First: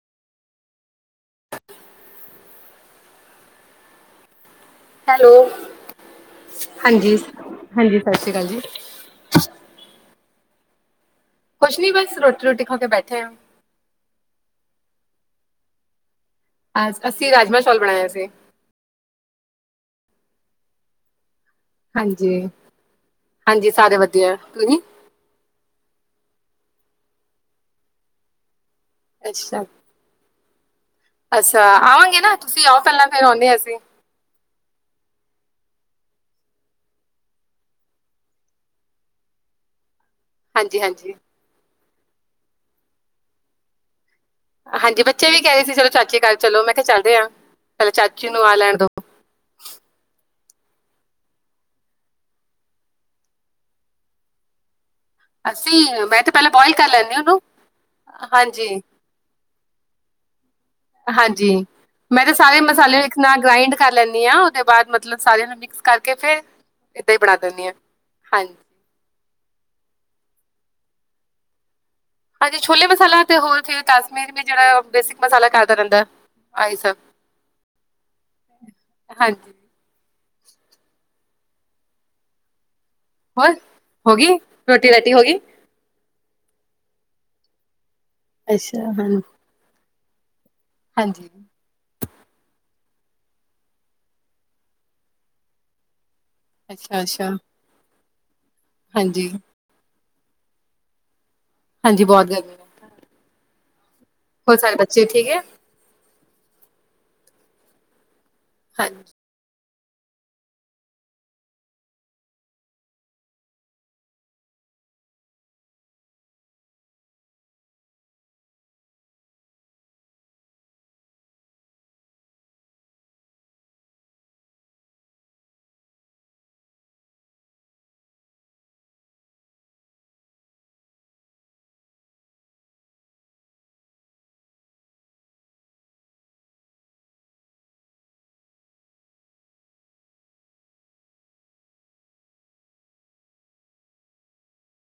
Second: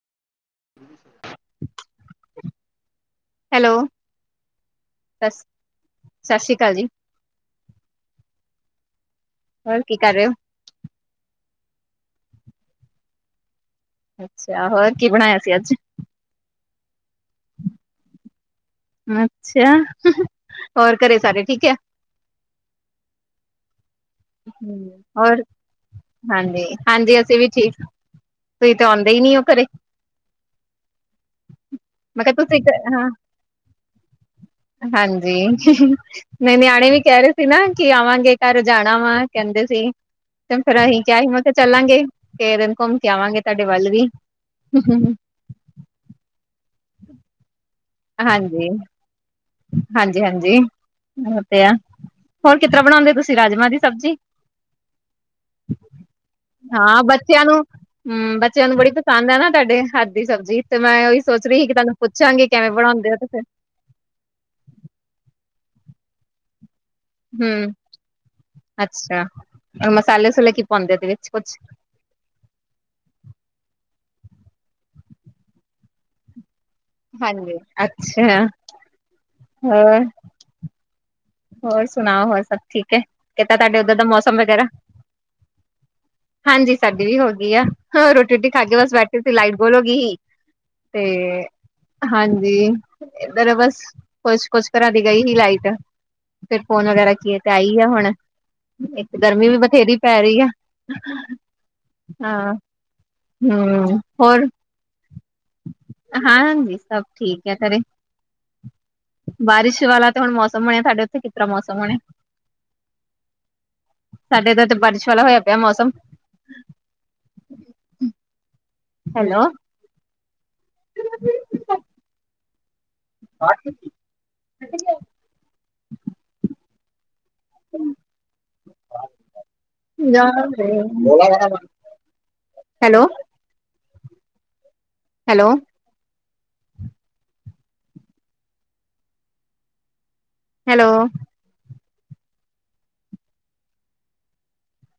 Hello. ਸ hello, ਸਤਿ ਸ੍ਰੀ ਅਕਾਲ ਜੀ ਹਾਂਜੀ, ਹਾਂਜੀ ਸਾਸੀ ਕਾਲ ਜੀ। ਹੋਰ ਕੀ ਕਰ ਰਹੇ ਹੋ ਕੁਛ ਨੀ ਬਸ ਰੋਟੀ ਰੋਟੀ ਖਾ ਕੇ ਬੈਠੇ ਆਂ। ਅੱਛਾ, ਹੋਰ ਕੀ ਬਣਾਇਆ ਸੀ ਅੱਜ। ਅ ਅਸੀਂ ਰਾਜਮਾ ਚੋਲ ਬਣਾਇਆ ਸੀ ਅੱਛਾ! ਹੋਰ ਘਰੇ ਸਾਰੇ ਠੀਕ ਹੈ। ਹਾਂਜੀ- ਹਾਂਜੀ ਸਾਰੇ ਵਧੀ ਹੋਰ, ਹਾਂਜੀ, ਹਾਂਜੀ ਅਸੀਂ ਵੀ ਠੀਕ। ਤੁਸੀ ਤਾਂ ਆਉਂਦੇ ਹੀ ਨੀ ਉਹ ਅੱਛਾ ਘਰੇ। ਅੱਛਾ, ਆਵਾਂਗੇ ਮੈਂ ਨਾ, ਕਿਹਾ ਤੁਸੀਂ ਆਓ ਪਹਿਲਾਂ, ਹਾਂ ਫੇਰ ਆਉਂਨੇ ਆ ਅਸੀਂ ਹਾਂਜੀ, ਨਹੀ ਨਿਆਣੇ ਵੀ ਕਹਿ ਰਹੇ ਸੀ ਨਾ, ਕਿ ਆਵਾਂਗੇ ਘਰ ਜਾਣ ਤਾਵਾ ਕਹਿੰਦੇ ਸੀ, ਤੇ ਹਾਂਜੀ ਫੇਰ ਅਹੀ ਹਾਂਜੀ ਕਿਆ ਸੀ ਮਤ ਤੇ ਚੱਲਾਂਗੇ ਫਿਰ ਘੁੰਮ ਕੇ ਆਵਾਂਗੇ ਤੁਆਡੇ ਵੱਲ ਵੀ ਹਾਂਜੀ, ਬੱਚੇ ਵੀ ਕੈ ਰਏ ਸੀ ਚਲੋ ਚਾਚੀ ਕਰ ਚਲੋ ਮੈਂ ਕਿਆ ਚੱਲਦੇ ਆ ਪਹਿਲਾਂ ਚਾਚੀ ਨੂੰ ਆ ਲੈਣ ਦੋ। ਹਾਂਜੀ-ਹਾਂਜੀ, ਉਹ ਤੇ ਆ, ਹੋਰ ਕਿਸ ਤਰਾਂ ਬਣਾਉਂਦੇ ਤੁਸੀਂ ਰਾਜਮਾਂ ਦੀ ਸਬਜ਼ੀ। ਅਸੀਂ ਮੈਂ ਤੇ ਪਹਿਲਾਂ ਬੋਇਲ ਕਰ ਹਾਂ ਲੈਂਦੀ ਉਹਨੂੰ ਬੱਚਿਆਂ ਨੂੰ, ਹੂੰ, ਹਾਂਜੀ ਬੱਚਿਆਂ ਨੂੰ ਬੜੀ ਪਸੰਦ ਐ ਨਾ ਤੁਆਡੇ ਹੱਥ ਦੀ ਸਬਜ਼ੀ ਤੇ ਮੈਂ ਉਹੀ ਸੋਚ ਹਾਂਜੀ ਰਹੀ ਸੀ ਕਿ ਤੁਹਾਨੂੰ ਪੁੱਛਾਂਗੀ ਕੈਵੇਂ ਬਣਾਉਂਦੇ ਹੋ ਤੇ ਫਿਰ ਕਰਾ ਲੈਣੀ ਆ, ਉਹਦੇ ਬਾਦ ਮਤਲਬ ਸਾਰਿਆਂ ਨੂੰ ਮਿਕਸ ਕਰਕੇ ਫੇਰ ਏਦਾਂ ਈ ਬਣਾ ਦਿਣੀ ਹੂੰ ਆ, ਹਾਂਜੀ। ਅੱਛਾ, ਮਸਾਲੇ-ਸੁਸੂਲੇ ਕੀ ਪਾਉਂਦੇ ਇਹਦੇ ਵਿੱਚ ਕੁਛ ਹਾਂਜੀ, ਛੋਲੇ ਮਸਾਲਾ ਤੇ ਹੋਰ ਫੇਰ ਕਸ਼ਮੀਰ ਜੇੜਾ ਬੇਸਿਕ ਮਸਾਲਾ ਘਰਦਾ ਰਹਿੰਦਾ ਆਈ ਸਬ। ਹਾਂਜੀ, ਅੱਛਾ, ਹਾਂਜੀ ਹੋਰ ਹੋਰ ਸੁਣਾਓ, ਹੋਰ ਸਭ ਠੀਕ ਐ, ਹੋਰ ਕਿੱਦਾਂ ਤੁਆਡੇ ਉਧਰ ਦਾ ਹੋ ਗਈ ਮੌਸਮ ਵਗੈਰਾ। ਰੋਟੀ ਰਾਟੀ ਹੋ ਗਈ ਹਾਂਜੀ ਸਾਡੀ ਵੀ ਹੋ ਗਈ ਆ, ਹੋਰ ਰੋਟੀ-ਰੁਟੀ ਖਾ ਕੇ ਅੱਛਾ ਬਸ ਹਾਂ ਬੈਠੇ ਸੀ ਲਾਈਟ ਗੋਲ ਓ ਗਈ ਸੀ। ਤੇ ਹਾਂਜੀ ਹਾਂਜੀ, ਇਧਰ ਬਸ ਕੁਛ ਕੁਛ ਘਰਾਂ ਦੀ ਗਈ ਹੀ ਲਾਈਟ। ਫੇਰ ਫੋਨ ਅੱਛਾ ਵਗੈਰਾ ਅੱਛਾ ਕੀਏ ਤੇ ਆਈ ਆ ਹੁਣ ਇੱਕ ਹਾਂਜੀ ਗਰਮੀ ਵੀ ਬਥੇਰੀ ਪੈ ਰਈ ਆ, ਹਾਂਜੀ ਬਹੁਤ ਗਰਮੀ ਹਾਂ, ਹੈ ਹੂੰ, ਹੋਰ ਸਾਰੇ ਬੱਚੇ ਠੀਕ ਐ। ਹਾਂ, ਹਾਂਜੀ ਸਭ ਠੀਕ ਐ ਘਰੇ। ਹਾਂਜੀ। ਬਾਰਿਸ਼ ਵਾਲਾ ਤੇ ਹੁਣ ਮੌਸਮ ਹੋਣਿਆ ਸਾਡੇ ਉੱਥੇ ਕਿਸ ਤਰਾ ਮੌਸਮ ਹੋਣੇ। ਸਾਡੇ ਤੇ ਇੱਥੇ ਬਾਰਿਸ਼ ਵਾਲਾ ਹੋਇਆ ਪਿਆ ਮੌਸਮ। ਹੈਲੋ। [inaudible] ਹ [inaudible] ਹਮ [unintelligible] ਹੈਲੋ। ਹੈਲੋ। ਹੈਲੋ।